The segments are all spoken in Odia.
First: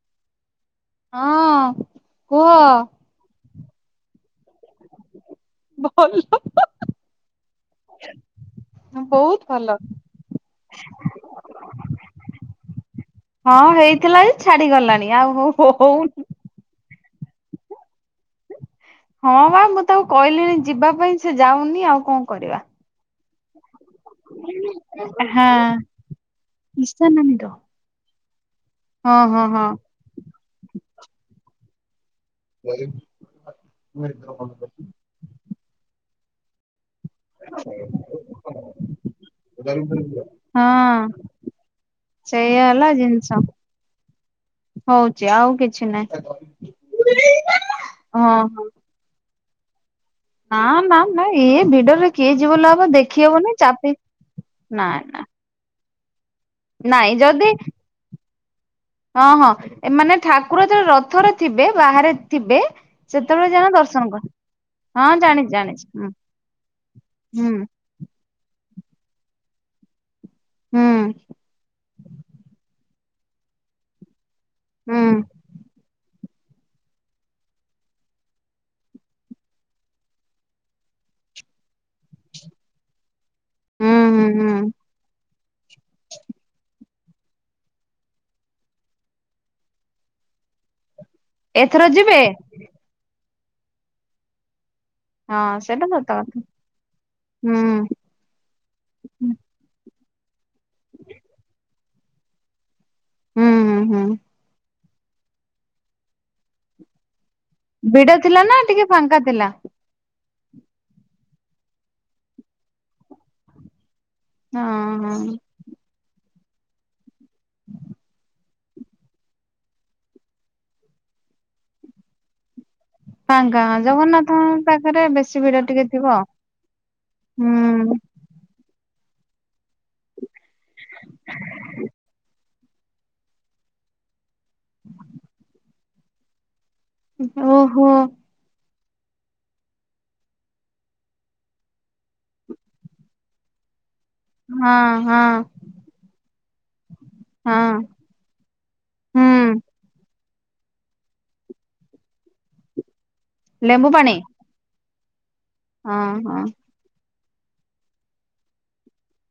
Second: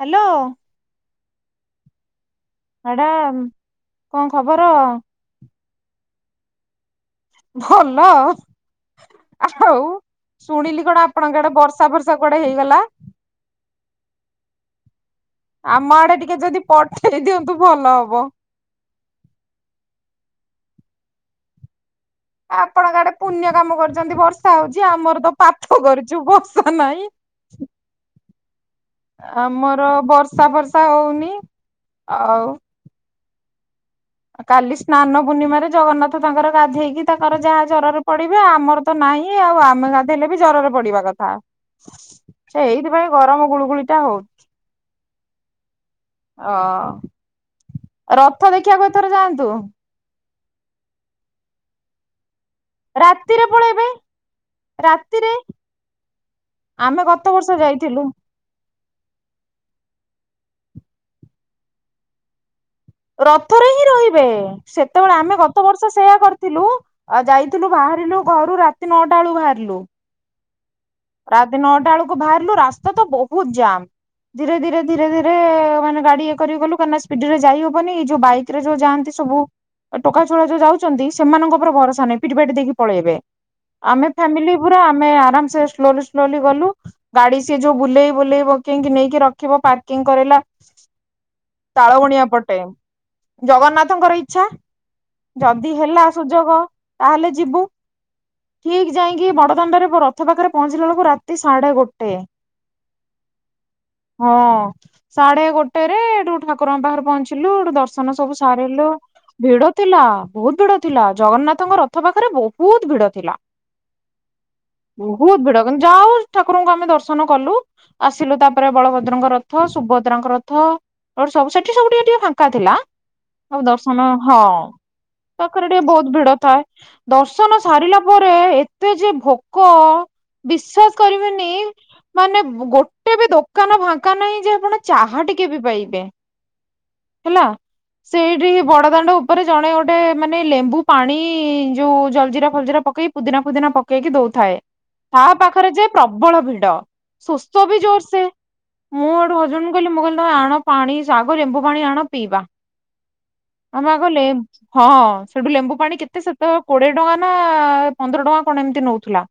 ହ୍ୟାଲୋ। ହଁ। କୁହ। ମ୍ୟାଡମ, କଣ ଖବର? ଭଲ। ଭଲ। ବହୁତ ଆଉ ଭଲ ଶୁଣିଲି କଣ ଆପଣଙ୍କ ଆଡେ ବର୍ଷା ପର୍ଷା କୁଆଡେ ହେଇଗଲା। ହଁ ହେଇଥିଲା ଯେ ଛାଡିଗଲାଣି। ଆଉ ଆମ ଆଡେ ହଉନି। ଟିକେ ଯଦି ପଠେଇ ଦିଅନ୍ତୁ ଭଲ ହବ। ହଁ ବା ମୁଁ ତାକୁ କହିଲିଣି ଯିବା ପାଇଁ ସେ ଯାଉନି ଆଉ। କଣ କରିବା। ଆପଣଙ୍କ ଆଡେ ପୁଣ୍ୟ କାମ କରି ଛନ୍ତି ବର୍ଷା ହଉଛି, ଆମର ତ ହଁ ପାପ କରିଛୁ ବର୍ଷା ଇଶା ନାଇଁ। ନାନୀ ର ହଁ ହଁ ହଁ ଆମର ବର୍ଷା ଫର୍ଷା ହଉନି। ଆଉ। କାଲି ସ୍ନାନ ପୂର୍ଣ୍ଣିମାରେ ଜଗନ୍ନାଥ ତାଙ୍କର ଗାଧେଇକି ତାଙ୍କର ଯାହା ଜ୍ୱରରେ ପଡିବେ, ଆମର ତ ନାହିଁ ଆଉ ଆମେ ଗାଧେଇଲେ ବି ଜ୍ୱରରେ ପଡିବା ହଁ କଥା। ସେଇଆ ହେଲା ସେଇଥିପାଇଁ ଜିନିଷ ଗରମ ଗୁଳୁଗୁଳିଟା ହଉଚି ହଉଛି, ଆଉ କିଛି ନାହିଁ। ଅ। ହଁ ରଥ ହଁ ଦେଖିଆକୁ ଏଥର ଯାଆନ୍ତୁ। ନା ନା ନା ଏ ଭିଡରେ କିଏ ଯି [unintelligible] ଭଲ ହବ ଦେଖି ହବ ରାତିରେ ନାହିଁ ପଳେଇବେ ଚାପି ନାଇଁ ନା। ରାତିରେ ଆମେ ନାଇଁ ଗତେ ଯଦି ବର୍ଷ ଯାଇଥିଲୁ। ହଁ ହଁ ଏ ମାନେ ଠାକୁର ଯେତେବେଳେ ରଥରେ ଥିବେ, ବାହାରେ ଥିବେ ସେତେବେଳେ ରଥରେ ଯାଇ ହିଁ ଦର୍ଶନ କର ରହିବେ, ହଁ ସେତେବେଳେ ଆମେ ଜାଣିଛି ଗତ ଜାଣିଛି ବର୍ଷ ହୁଁ ସେୟା କରିଥିଲୁ ଆ ହୁଁ ଯାଇଥିଲୁ ବାହାରିଲୁ ଘରୁ ରାତି ନଅଟା ବେଳୁ ବାହାରିଲୁ। ହୁଁ ରାତି ନଅଟା ବେଳକୁ ବାହାରିଲୁ, ରାସ୍ତା ତ ବହୁତ ଜାମ। ଧୀରେ ଧୀରେ ହୁଁ ଧୀରେ ଧୀରେ ମାନେ ଗାଡି କରିକି ଗଲୁ, କାରଣ ଏଇ ସ୍ପିଡିରେ ଯାଇ ହବନି ଏଇ ଯୋଉ ବାଇକରେ ଯୋଉ ଯାଆନ୍ତି ସବୁ ଏ ଟୋକା ଛୁଆ ଯୋଉ ଯାଉଛନ୍ତି ସେମାନଙ୍କ ଉପରେ ଭରସା ନାହିଁ ପିଟିପାଟି ଦେଇକି ପଳେଇବେ। ହୁଁ ଆମେ ହୁଁ ଫ୍ୟାମିଲି ହୁଁ ପୁରା ଆମେ ଆରାମସେ ସ୍ଲୋଲି ସ୍ଲୋଲି ଗଲୁ। ଗାଡି ସିଏ ଯୋଉ ବୁଲେଇ ବୁଲେଇ ବଙ୍କେଇକି ନେଇକି ରଖିବ ପାର୍କିଙ୍ଗ କରେଇଲା ଏଥର ଯିବେ ତାଳବଣିଆ ପଟେ, ଜଗନ୍ନାଥଙ୍କର ଇଚ୍ଛା। ହଁ ଯଦି ସେଇଟା ହେଲା ସତ କଥା ସୁଯୋଗ ତାହେଲେ ହୁଁ ଯିବୁ। ଠିକ ଯାଇଁକି ବଡଦାଣ୍ଡରେ ର ଥ ପାଖରେ ପହଞ୍ଚିଲାବେଳକୁ ରାତି ସାଢେ ଗୋଟେ, ହୁଁ ହୁଁ ହୁଁ ହଁ। ସାଢେ ଗୋଟେରେ ଏଠୁ ଠାକୁରଙ୍କ ପାଖରେ ପହଞ୍ଚି ଥିଲୁ, ସେଇଠୁ ଦର୍ଶନ ଭିଡ ସବୁ ଥିଲା ନା ଟିକେ ସାରିଲୁ ଫାଙ୍କା ଥିଲା ଭିଡ ଥିଲା। ବହୁତ ଭିଡ ଥିଲା, ଜଗନ୍ନାଥଙ୍କ ରଥ ପାଖରେ ବହୁତ ଭିଡ ଥିଲା। ଉଁ ହଁ। ଜଗନ ଯା ହଉ ଠାକୁରଙ୍କୁ ଆମେ ଦର୍ଶନ କଲୁ ଆସିଲୁ, ତାପରେ ବଳଭଦ୍ରଙ୍କ ରଥ, ସୁଭଦ୍ରାଙ୍କ ରଥ ସେପଟେ ସେଠି ସବୁ ଟିକେ ଟିକେ ଫାଙ୍କା ଥିଲା। ଆଉ ଫାଙ୍କା ହଁ ଦର୍ଶନ, ହଁ ଜଗନ୍ନାଥଙ୍କ ପାଖରେ ବେଶୀ ଭିଡ ପାଖରେ ଟିକେ ବହୁତ ଥିବ ଭିଡ ଥାଏ। ଦର୍ଶନ ସାରି ଲା ହୁଁ ପରେ, ଏତେ ଯେ ଭୋକ ବିଶ୍ଵାସ କରିବେନି ମାନେ ଗୋଟେ ବି ଦୋକାନ ଫାଙ୍କା ନାହିଁ, ଯେ ଆପଣ ଚା ଟିକେ ବି ପାଇବେ। ହେଲା, ଓହୋ ସେଇଠି ହିଁ ବଡ ଦାଣ୍ଡ ଉପରେ ଜଣେ ଗୋଟେ ମାନେ ଲେମ୍ବୁ ପାଣି ଯୋଉ ଜଲଜିରା ଫଲଜିରା ପକେଇ ପୁଦିନା ଫୁଦିନା ପକ କେଇକି ଦଉଥାଏ, ହଁ ହଁ ତା ପାଖରେ ଯେ ପ୍ରବଳ ଭିଡ ହଁ ଶୋଷ ବି ଜୋରସେ ମୁଁ ହେଉଠୁ ହୁଁ ହଜବେଣ୍ଡ ମୁଁ କହିଲି ମୁଁ କହିଲି ତମେ ଆଣ ପାଣି ଆଗ, ଲେମ୍ବୁ ପାଣି ଆଣ ପିଇବା। ଲେମ୍ବୁ ଆମେ ପାଣି ଗଲେ, ହଁ ହଁ ସେଠୁ ଲେମ୍ବୁ ହଁ ପାଣି କେତେ ହଁ ଶସ୍ତା କୋଡିଏ ଟଙ୍କା ନା ପନ୍ଦର ଟଙ୍କା କଣ ଏମିତି ନଉଥିଲା।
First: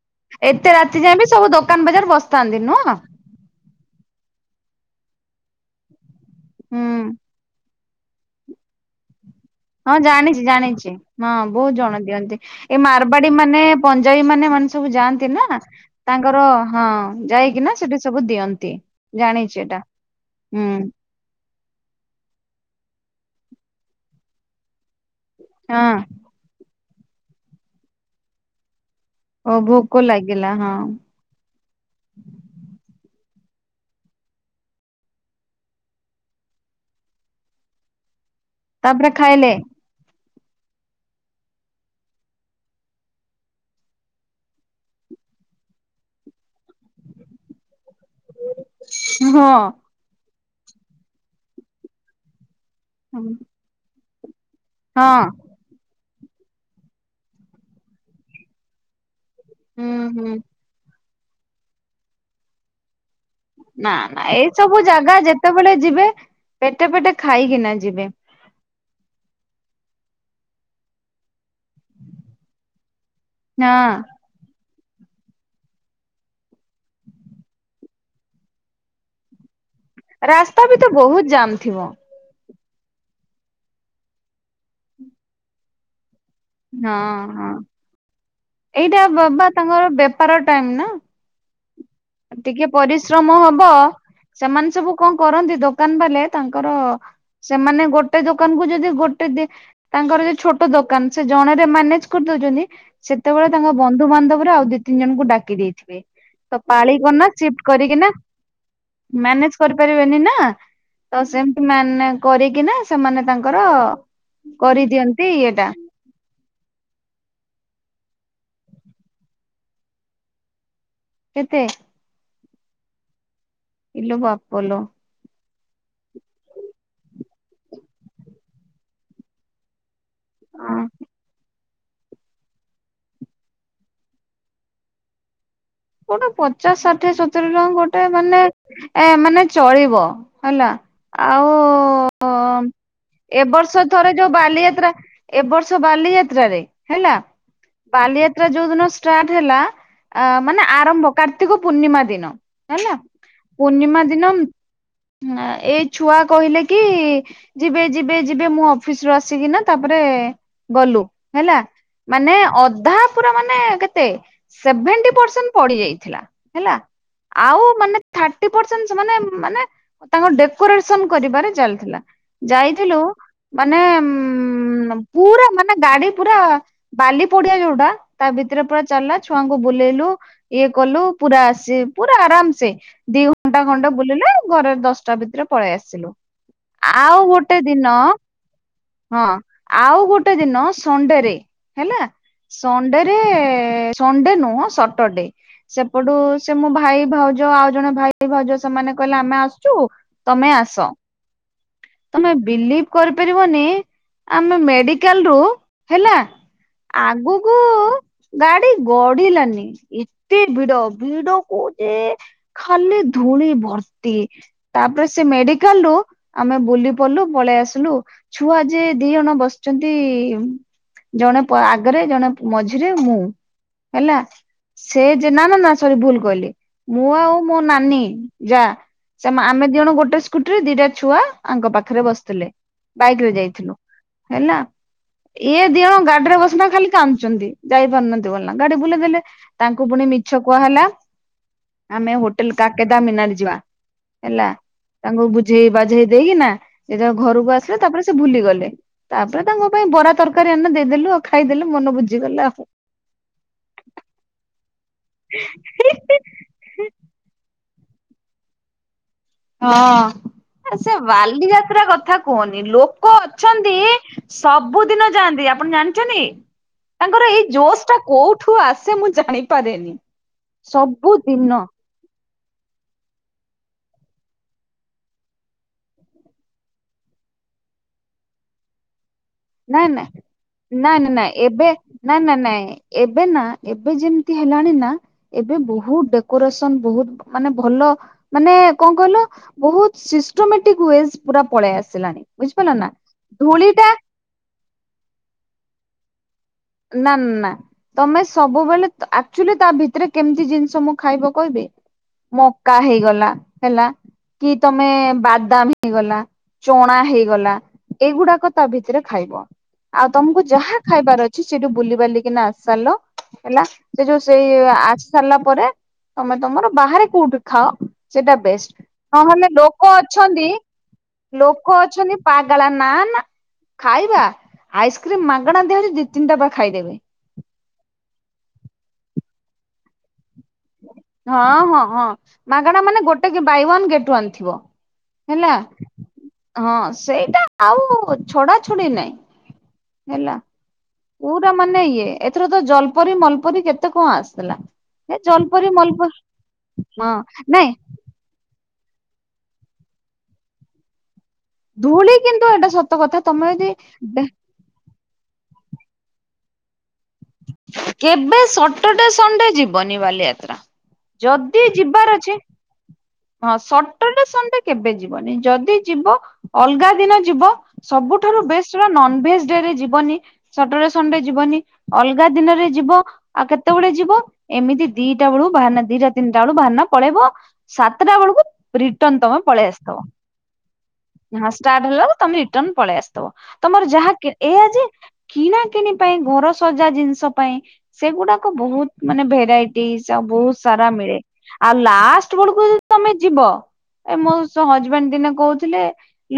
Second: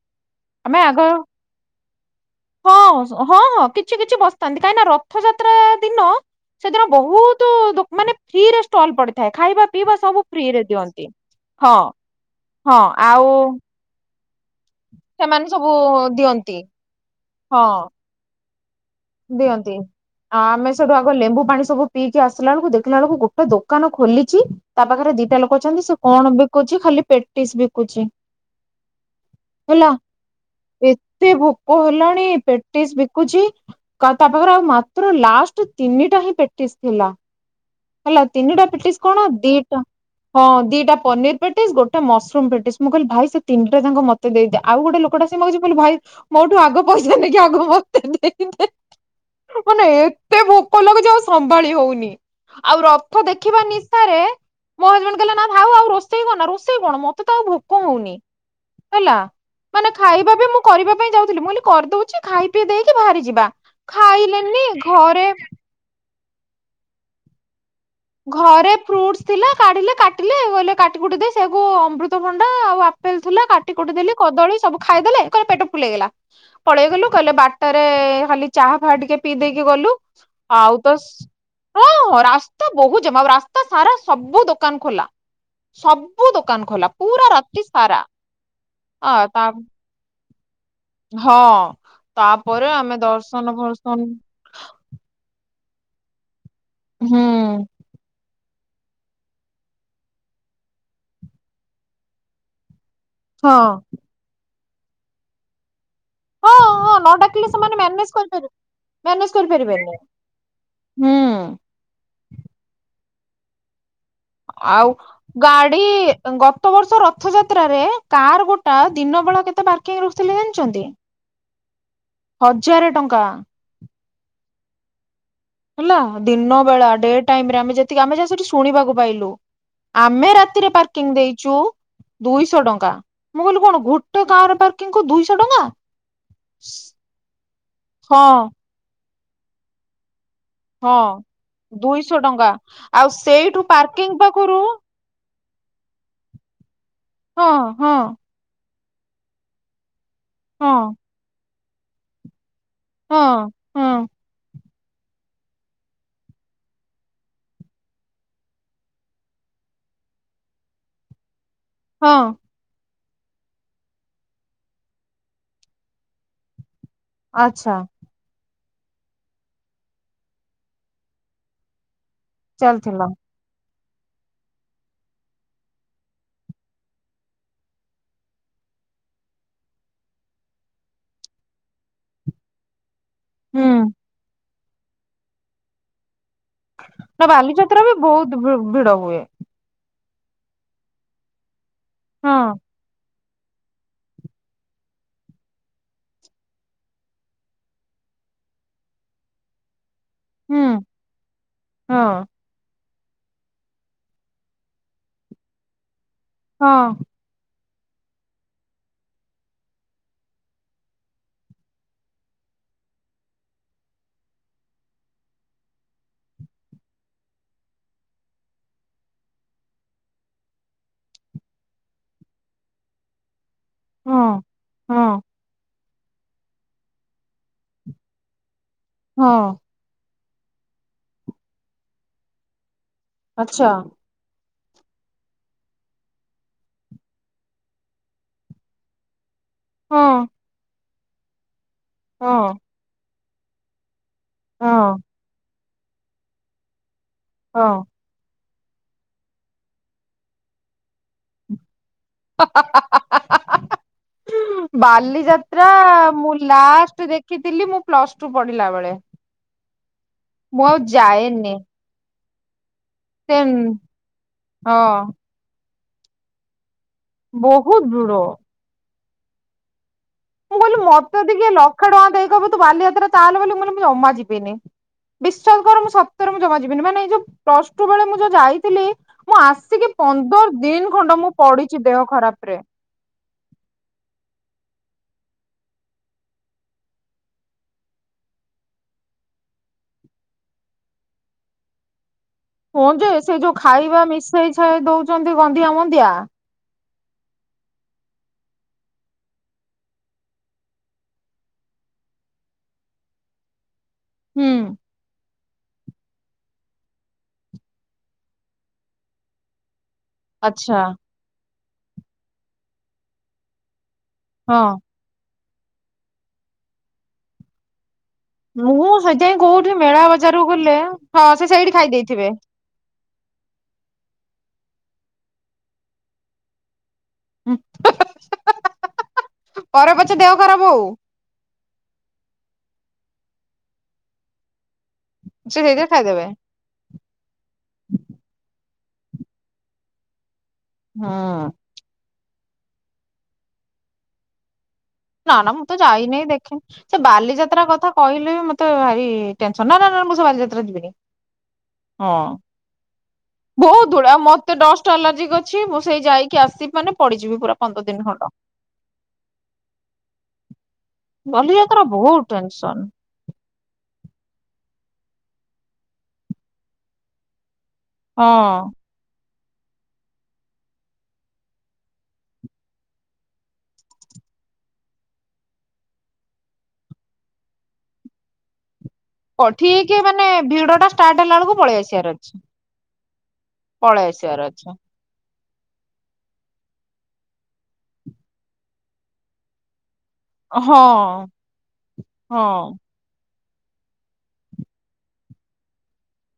ଏତେ ଆମେ ଆଗ, ରାତି ଯାଏ ବି ସବୁ ଦୋକାନ ବଜାର ବସିଥାନ୍ତି ହଁ ନୁହଁ ହଁ ହଁ କିଛି କିଛି ବସିଥାନ୍ତି କାହିଁକି ନା ରଥଯାତ୍ରା ଦିନ ସେଦିନ ହୁଁ ବହୁତ ଲୋକ ମାନେ ଫ୍ରିରେ ଷ୍ଟଲ୍ ପଡି ହଁ ଜାଣିଛି ଜାଣିଛି ହଁ ବହୁତ ଜଣ ଦିଅନ୍ତି। ହଁ ଏ ଆଉ ମାରବାଡି ମାନେ ଯଇ ମାନେ ମାନେ ସବୁ ଯାଆନ୍ତି ସେମାନେ ନା ସବୁ ତାଙ୍କର ଦିଅନ୍ତି ହଁ ଯାଇକି ହଁ। ନା ସେଠି ସବୁ ଦିଅନ୍ତି। ଜାଣିଛି ଦିଅନ୍ତି ଏଟା ଆଉ ହୁଁ ଆମେ ସେଠୁ ଆଗ ଲେମ୍ବୁ ପାଣି ସବୁ ପିଇକି ଆସିଲା ବେଳକୁ ଦେଖିଲା ବେଳକୁ ଗୋ ଗୋଟେ ଦୋକାନ ଖୋଲିଛି ତା ପାଖରେ ଦିଟା ଲୋକ ହଁ ଅଛନ୍ତି ସେ କଣ ବି କହୁଛି ଖାଲି ପ୍ରେଟିସ୍ ବିକୁଛି। ଓ ହେଲା ଭୋକ ଲାଗିଲା ହଁ। ଏତେ ଭୋକ ହେଲାଣି ପେଟିସ ବି କୁଛି ତା ପାଖରେ ଆଉ ମାତ୍ର ଲାଷ୍ଟ ତିନିଟା ହିଁ ପେଟିସ୍ ଥିଲା ହେଲା ତିନିଟା ପେଟିସ୍ ତାପରେ କଣ ଖାଇଲେ ଦିଟା ହଁ ଦିଟା ପନିର ପେଟିସ୍ ଗୋଟେ ମସରୁମ ପେଟିସ୍ ମୁଁ କହିଲି ଭାଇ ସେ ତିନିଟା ଯାଙ୍କ ମତେ ଦେଇଦିଅ ଆଉ ଗୋଟେ ଲୋକଟା ମୁଁ କହିଲି ଭାଇ ମୋଠୁ ଆଗ ପଇସା ନେଇକି ଆଗ ମତେ ଦେଇଦେ ହଁ ମାନେ ଏତେ ଭୋକ ଲାଗୁଛି ଆଉ ସମ୍ଭାଳି ହଉନି। ଆଉ ହଁ ରଥ ଦେଖିବା ନି ମୋ ହଜବେଣ୍ଡ କହିଲା ନା ଥାଉ ଆଉ ରୋଷେଇ କରନା ରୋଷେଇ କଣ ମତେ ତ ଆଉ ଭୋକ ହଉନି ହେଲା ମାନେ ହୁଁ ହୁଁ। ଖାଇବା ବି ମୁଁ କରିବା ପାଇଁ ଯାଉଥିଲି ମୁଁ କରିଦଉଛି ଖାଇ ପିଇ ଦେଇକି ବାହାରି ଯିବା ନା ନା ଏଇ ଖାଇଲେନି ସବୁ ଜାଗା ଘରେ ଯେତେବେଳେ ଯିବେ ପେଟେ ପେଟେ ଖାଇକି ନା ଯି ଘରେ ଫ୍ରୁଟସ୍ ଥିଲା କାଢିଲେ କାଟିଲେ କହିଲେ କାଟି କୁଟି ଦେ ସେୟାକୁ ଅମୃତଭଣ୍ଡା ଆଉ ପେଲ୍ ଥିଲା କାଟି କୁଟି ହଁ ଦେଲି କଦଳୀ ସବୁ ଖାଇଦେଲେ କହିଲେ ପେଟ ଫୁଲ୍ ହେଇଗଲା। ପଳେଇଗଲୁ କହିଲେ ବାଟରେ ଖାଲି ଚାହା ଫା ଟିକେ ପିଇ ଦେଇକି କି ଗଲୁ ରାସ୍ତା ଆଉ ବି ତ ବହୁତ ଜାମ୍ ଥିବ। ହଁ ରା ବହୁତ ଜମା ରାସ୍ତା ସାରା ସବୁ ଦୋକାନ ଖୋଲା ସବୁ ବୁ ଦୋକାନ ଖୋଲା ହଁ ପୁରା ହଁ ରାତିି ସାରା ଏଇଟା ହଁ ବା ତା ବା ତାଙ୍କର ବେପାର ଟାଇମ ନା ହଁ। ଟିକେ ତାପରେ ଆମେ ପରିଶ୍ରମ ଦର୍ଶନ ହବ ଫର୍ଶନ ସେମାନେ ସବୁ କଣ କରନ୍ତି ତ କାନ ବଲେ ତାଙ୍କର ହୁଁ ସେମାନେ ଗୋଟେ ଦୋକ ଦୋକାନ କୁ ଯଦି ଗୋଟେ ଦି ତାଙ୍କର ଯଦି ଛୋଟ ଦୋକାନ ସେ ଜଣରେ ମ୍ୟାନେଜ କରିଦଉଛନ୍ତି ସେତେବେଳେ ହଁ ତାଙ୍କ ବନ୍ଧୁବାନ୍ଧବରେ ଆଉ ଦିଇ ତିନି ଜଣଙ୍କୁ ଡାକି ଦେଇଥିବେ ହଁ ତ ପାଳି ହଁ ନ କରନା ଡାକିଲେ ସିଫ୍ଟ ସେମାନେ କରିକି ନା ମ୍ୟାନେଜ କରିପାରିବେ ମ୍ୟାନେଜ କରିପାରିବେନି ନା ହୁଁ ତ ସେମତି ମାନେ କରିକି ନା ସେମାନେ ତାଙ୍କର ଆଉ କରିଦିଅନ୍ତି ଇଏଟା ଗାଡି ଗତ ବର୍ଷ ର ଥଯାତ୍ରରେ କାର ଗୋଟା ଦିନ ବେଳା କେତେ ପାର୍କିଂ ରଖଥିଲେ ଜାଣିଛନ୍ତି? କେତେ? ହଜାରେ ଟଙ୍କା ପଲ ହେଲା ଦିନ ବେଳା ଡେ ଟାଇମରେମେ ଯେତିକି ଆମେ ଯା ସେଠି ଶୁଣିବାକୁ ପାଇଲୁ। ଆମେ ରାତିରେ ଆ ପାର୍କିଂ ଦେଇଛୁ ଦୁଇଶହ ଟଙ୍କା ମୁଁ କହିଲି କଣ ଗୋଟେ କାର ପାର୍କିଂ କୁ ଦୁଇଶହ ଟଙ୍କା? ଗୋଟେ ପଚାଶ ଷାଠିଏ ସତୁୁର ଟଙ୍କା ଗୋଟେ ମାନେ ହଁ ଏ ମାନେ ଚଳିବ ହେଲା ହଁ ଆଉ ଦୁଇଶହ ଟଙ୍କା ଆଉ ଏ ସେଇଠୁ ବର୍ଷ ଥରେ ପାର୍କିଂ ଯୋଉ ପାଖରୁ ବାଲିଯାତ୍ରା ଏବ ବର୍ଷ ବାଲିଯାତ୍ରାରେ ହେଲା ହଁ ହଁ ବାଲିଯାତ୍ରା ଯୋଉ ଦିନ ଷ୍ଟାର୍ଟ ହେଲା ମାନେ ହଁ ଆରମ୍ଭ କାର୍ତ୍ତିକ ପୂର୍ଣ୍ଣିମା ଦିନ ହେଲା ହଁ ହଁ ପୂର୍ଣ୍ଣିମା ଦିନ ଏଇ ଛୁଆ କହିଲେ କି ଯିବେ ଯିବେ ଯିବେ ମୁଁ ଅଫିସ ରୁ ଆସିକିନା ତାପରେ ଗଲୁ। ହେଲା ହଁ ମାନେ ଅଧା ପୁରା ମାନେ କେତେ ସେଭେଣ୍ଟି ପ ପଡ଼ିଯାଇଥିଲା ହେଲା ଆଉ ଆଚ୍ଛା ମାନେ ଥାଟୀ ପର୍ସେଣ୍ଟ ସେମାନେ ମାନେ ତାଙ୍କ ଡେକୋରେସନ କରିବାରେ ଚାଲିଥିଲା। ଯାଇଥିଲୁ। ଚାଲିଥିଲା ମାନେ ଉ ପୁରା ମାନେ ଗାଡି ପୁରା ବାଲି ପଡିଆ ଯୋଉଟା ତା ଭିତରେ ପୁରା ଚାଲିଲା ଛୁଆଙ୍କୁ ବୁଲେଇଲୁ। ଇଏ କଲୁ ପୁରା ଆସି ପୁରା ଆରାମସେ ଦି ଘଣ୍ଟା ହୁଁ ଘଣ୍ଟା ବୁଲିଲେ। ଘରେ ଦଶଟା ଭିତରେ ପଳେଇ ଆସିଲୁ। ଆଉ ନା ଗୋଟେ ବାଲିଯାତ୍ରା ବି ଦିନ ବହୁତ ଭି ଭିଡ ହୁଏ ହଁ ଆଉ ଗୋ ଗୋଟେ ଦିନ ସଣ୍ଡେରେ ହେଲା ହଁ ସଣ୍ଡେରେ ସଣ୍ଡେ ନୁହଁ ସ ଟଡେ ସେପଟୁ ସେ ମୋ ଭାଇ ଭାଉଜ ଆଉ ଜଣେ ଭାଇ ଭାଉଜ ସେମାନେ କହିଲେ ଆମେ ଆସୁଛୁ। ତମେ ହୁଁ ଆସ ହଁ ତମେ ବିଲିଭ କରିପାରିବନି ଆମେ ମେଡିକାଲ ରୁ ହେଲା ହଁ ଆଗକୁ ଗାଡି ଗଢିଲାନି। ଏତେ ଭିଡ଼ ଭିଡ଼ କୁ ଯେ ଖାଲି ଧୂଳି ଭର୍ତ୍ତି ତା ତାପରେ ସେ ମେଡିକାଲ ରୁ ଆମେ ବୁଲି ପଡିଲୁ ପଳେଇ ଆସିଲୁ ଛୁଆ ଯେ ଦି ଜଣ ବସିଛନ୍ତି। ଜଣେ ପ ଆଗରେ ଜଣେ ମଝିରେ ମୁଁ ହେଲା ହଁ ସେ ହଁ ଯେ ନା ନା। ସରୀ ଭୁଲ କହିଲି ମୁଁ ଆଉ ମୋ ନାନୀ ଯା ସେ ହଁ ଆମେ ଦି ଜଣ ଗୋଟେ ସ୍କୁଟିରେ ଦିଟା ଛୁଆ ଆଙ୍କ ପାଖରେ ବସିଥିଲେ ବାଇକ୍ ରେ ଆଚ୍ଛା ଯାଇଥିଲୁ ହେଲା। ଇଏ ଦିଅଣ ଗାଡିରେ ବସନା ଖାଲି କାନ୍ଦୁଛନ୍ତି ଯାଇପାରୁନାହାନ୍ତି ବୋଲନା ନା ଗାଡି ବୁଲେଇ ଦେଲେ। ତାଙ୍କୁ ହଁ ପୁଣି ମିଛ କୁହା ହେଲା। ଆମେ ହଁ ହୋଟେଲ କାକେଦାମିନାର ଯିବା ହେଲା ହଁ ତାଙ୍କୁ ବୁ ବୁଝେଇ ବାଝେଇ ଦେଇକି ନା ସେ ଘରକୁ ଆସିଲେ ହଁ। ତାପରେ ସେ ଭୁଲିଗଲେ। ତାପରେ ତାଙ୍କ ପାଇଁ ବରା ତରକାରୀ ଆମେ ଦେଇଦେଲୁ ଆଉ ଖାଇଦେଲୁ ମନ ବୁଝ [unintelligible] ବାଲିଯାତ୍ରା ମୁଁ ଲାଷ୍ଟ ଦେଖିଥିଲି ମୁଁ ପ୍ଲସ ଟୁ ପଢିଲା ବେଳେ। ମୁଁ ହଁ ଆଉ ସେ ଯାଏନି ବାଲିଯାତ୍ରା କଥା କୁହନି ଲୋ ଲୋକ ସେ ଅଛନ୍ତି ସବୁଦିନ ହଁ ଯାଆନ୍ତି ଆପଣ ଜାଣିଛନ୍ତି? ତାଙ୍କର ଏଇ ବହୁତ ଜୋସ୍ ଟା ଭିଡ। କୋଉଠୁ ଆସେ ମୁଁ ଜାଣିପାରେନି। ମୁଁ କହିଲି ମତେ ଯଦି କିଏ ସବୁଦିନ ଲକ୍ଷ ଟଙ୍କା ଦେଇକବ ତୁ ବାଲିଯାତ୍ରା ଚାଲେ ବୋଲି ମୁ କହିଲି ମୁ ଜମା ଯିବିନି। ବିଶ୍ୱାସ କର ମୁଁ ସତରେ ମୁଁ ଜମା ଯିବିନି ମାନେ ଏଇ ଯୋଉ ପ୍ଲସ ଟୁ ବେଳେ ମୁଁ ଯୋଉ ଯାଇଥିଲି। ମୁଁ ନାଇଁ ଆସିକି ନାଇଁ ପନ୍ଦର ଦିନ ନାଇଁ ନାଇଁ ଖଣ୍ଡ ନାଇଁ ମୁଁ ଏବେ ପଡିଛି ଦେହ ନାଇଁ ନାଇଁ ଖରାପ ରେ। ନାଇଁ ଏବେ ନା ଏବେ ଯେମିତି ହେଲାଣି ନା ଏବେ ବହୁତ ଡେକୋରେସନ ବହୁତ ମାନେ ଭଲ। ମାନେ କଣ କହିଲ ବହୁତ ସିଷ୍ଟମେଟିକ ୱେଜ୍ ପୁରା ପଳେଇ ଆସିଲା। ହଁ ଯେ ସେ ଯୋଉ ଖାଇବା ମିଶେଇ ଛାଇ ଦଉଛନ୍ତି ଗଣ୍ଧିଆ ମନ୍ଦିଆ। ନା ନା ତମେ ସବୁବେଳେ ଆକ୍ଚୁଲି ତା ଭିତରେ କେମିତି ଜିନିଷ ମୁଁ ଖାଇବ କହିବି। ମକା ହେଇଗଲା ହେଲା ହୁଁ କି ତମେ ବାଦ ବାଦାମ ହେଇଗଲା ଚଣା ହେଇଗଲା ଏଇଗୁଡାକ ତା ଭିତରେ ଖାଇବ। ଆଉ ତମକୁ ଯାହା ଆଚ୍ଛା ଖାଇବାର ଅଛି ସେଇଠୁ ବୁଲି ବାଲିକିନା ଆସିସାଇଲ ହେଲା ସେ ଯୋଉ ସେଇ ହଁ। ଆସି ସାରିଲା ପରେ ତମେ ତମର ବାହାରେ କୋଉଠି ଖାଅ। ସେଟା ମୁଁ ବେଷ୍ଟ ସେଥିପାଇଁ ନହେଲେ କୋଉଠି ଲୋକ ମେଳା ବଜାରକୁ ଅଛନ୍ତି ଗଲେ ହଁ ସେ ସେଇଠି ଲୋକ ଖାଇ ଅଛନ୍ତି ଦେଇଥିବେ। ପାଗଳା ନା ନା ଖାଇବା ଆଇସ୍କ୍ରିମ ମାଗଣା ଦିଆହେଲେ ଦି ତିନିଟା ବା ଖାଇଦେବେ। [unintelligible] ପରେ ପଛେ ଦେହ ଖରାପ ହଉ। ହଁ ହଁ ହଁ ମାଗଣା ମାନେ ଗୋଟେ ବାଇ ୱନ୍ ଗେଟ ୱାନ୍ ଥିବ। ହେଲା ସେ ସେଇଥିରେ ଖାଇଦେବେ ହଁ ସେଇଟା ଆଉ ଛଡା ଛଡ଼ି ନହିଁ ହେଲା ହୁଁ ପୁରା ମାନେ ଇଏ। ଏଥର ତ ଜଲ୍ପରୀ ମଲ୍ପରୀ କେତେ କଣ ଆସିଥିଲା? ଏ ନା ନା ମୁଁ ଜଲପରି ତ ମଲପରି ଯାଇନିଁ ଦେଖିନି, ସେ ହଁ ବାଲିଯାତ୍ରା ନାଇଁ କଥା କହିଲେ ତ ଭାରି ଟେନସନ ନା ନା ନା ମୁଁ ସେ ବାଲିଯାତ୍ରା ଯିବିନି। ହଁ। ଧୂଳି କିନ୍ତୁ ଏଟା ସତ୍ ବହୁତ ଧୂଳି ମତେ ଡଷ୍ଟ ଆଲାର୍ଜି କ୍ ଅଛି ମୁଁ ସେଇ ଯାଇକି ଆସିି ମାନେ ପଡିଯିବି ପୁରା ପନ୍ଦର ଦିନ ଖଣ୍ଡ। କେବେ ସଟରଡେ ସଣ୍ଡେ ଯିବନି ବାଲିଯାତ୍ରା। ଯଦି ବାଲିଯାତ୍ରା ଯିବାର ବହୁତ ଅଛି ଟେନସନ ହଁ ସ୍ ସଟର୍ଡେ ସଣ୍ଡେ କେବେ ଯିବନି ଯଦି ଯିବ ଅଲଗା ଦିନ ଯିବ। ସବୁଠାରୁ ବେଷ୍ଟ ନନଭେଜ ଡେରେ ଯିବନିସଟର୍ଡେ ସଣ୍ଡେ ଯିବନି ଅଲଗ ଅଗା ଦିନରେ ଯିବ ଆଉ କେତେବେେଳେ ଯିବ ଏମିତି ଦିଟା ବେଳୁ ବାହାନା ଦିଟା ତିନିଟା ବେଳ ବାହାରାନା ପଳେଇବ ହ ସାତଟା ବେଳକୁ ରିଟର୍ଣ ତମେ ହଁ ଠିକ ମାନେ ଭିଡ ଟା ଷ୍ଟାର୍ଟ ହେଲା ପଳେଇଆସିଥିବ ବେଳକୁ ପଳେଇ ଷ୍ଟାର୍ଟ ହେଲା ଆସିବାର ଅଛି ତମେ ରିଟର୍ଣ ପଳେଇ ଆସି ତମର ପଳେଇ ଯାହା ଆସିବାର କି-ଏଇଆ ଅଛି। ଯେ କିଣା କିଣି ପାଇଁ ଘର ସଜା ଜିନିଷ ଜ ପାଇଁ ସେଗୁଡାକ ବହୁତ ମାନେ ଭେରାଇଟି ଉ ବହୁତ ହଁ ସାରା ମିଳେ ଆଉ ଲାଷ୍ଟ ହଁ ବେଳକୁ ଯଦି ତମେ ଯିବ ଏ ମୋସ୍ ହଜବେଣ୍ଡ ଦିନେ କହୁଥିଲେ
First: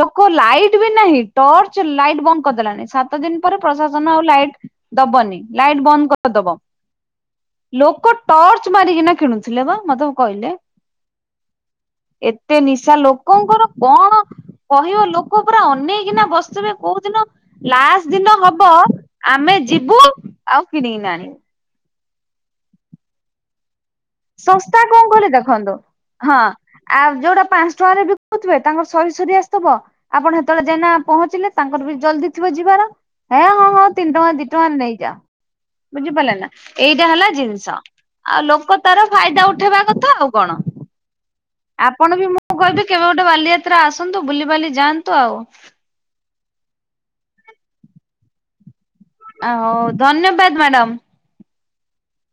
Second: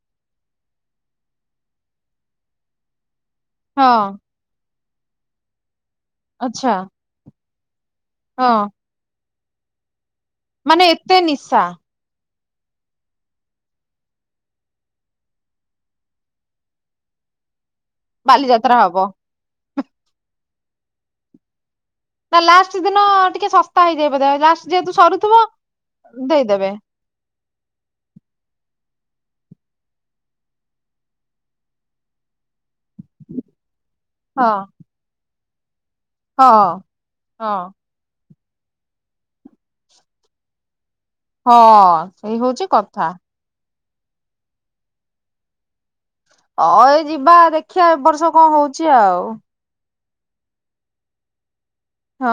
ଲୋକ ଲାଇଟ ବି ନାହିଁ ଟର୍ଚ ଲାଇଟ ବନ୍ଦ କରିଦେଲାନି ସତ୍ ସାତ ଦିନ ପରେ ହଁ ପ୍ରଶାସନ ଆଉ ଲାଇଟ ଦବନି ଲାଇଟ ବନ୍ଦ କରିଦବ। ଆଚ୍ଛା ଲୋକ ହଁ। ଟର୍ଚ ମାରିକିନା କିଣୁଥିଲେ ବା ମତେ କହିଲେ। ମାନେ ଏତେ ନିଶା। ଏତେ ନିଶା ଲୋକଙ୍କର କଣ କହିବ ଲୋକ ପୁରା ଅନେଇକିନା ବସିଥିବେ କୋଉ ଦିନ ଲାଷ୍ଟ ଦିନ ହବ ଆମେ ଯିବୁ ଆଉ କିଣିକିନା ଆଣିବୁ। ନା ଲାଷ୍ଟ ଦିନ ଟିକେ ଶସ ଶସ୍ତା କଣ କଲି ଦେଖନ୍ତୁ। ହଁ ଦେଇଦେବେ ଆଉ ଯୋଉଟା ପାଞ୍ଚ ଟଙ୍କାରେ ବିକୁଥିବେ ତାଙ୍କର ସ ସରି ସରି ଆସିଥିବ ଆପଣ ସେତେବେଳେ ଯେନା ପହଞ୍ଚିଲେ ତାଙ୍କର ବି ଜଲଦି ଥିବ ଯିବାର ହେ ହଁ ହଁ ତିନି ଟଙ୍କା ହଁ ଦି ଟଙ୍କା ରେ ନେଇଯା। ବୁଝିପାରିଲେ ନା ହଁ ଏଇଟା ହେଲା ହଁ ଜିନିଷ ଆଉ ଲୋକ ତାର ଫାଇଦା ଉଠେଇବା କଥା ଆଉ କଣ ହଁ ଆପଣ ବି ସେଇ ମୁଁ ହଉଛି କହିବି କେବେ କଥା ଗୋଟେ ବାଲିଯତ୍ ତ୍ରା ଆସନ୍ତୁ ବୁଲିିବାଲି ଯାଆନ୍ତୁ ଆଉ। ଅ-ଏ ଯିବା ଦେଖିବା ଏ ବର୍ଷ କଣ ହଉଛି ଆଉ। ଆ ହଉ ଧନ୍ୟବାଦ ମ୍ୟାଡ଼ାମ। ହଁ।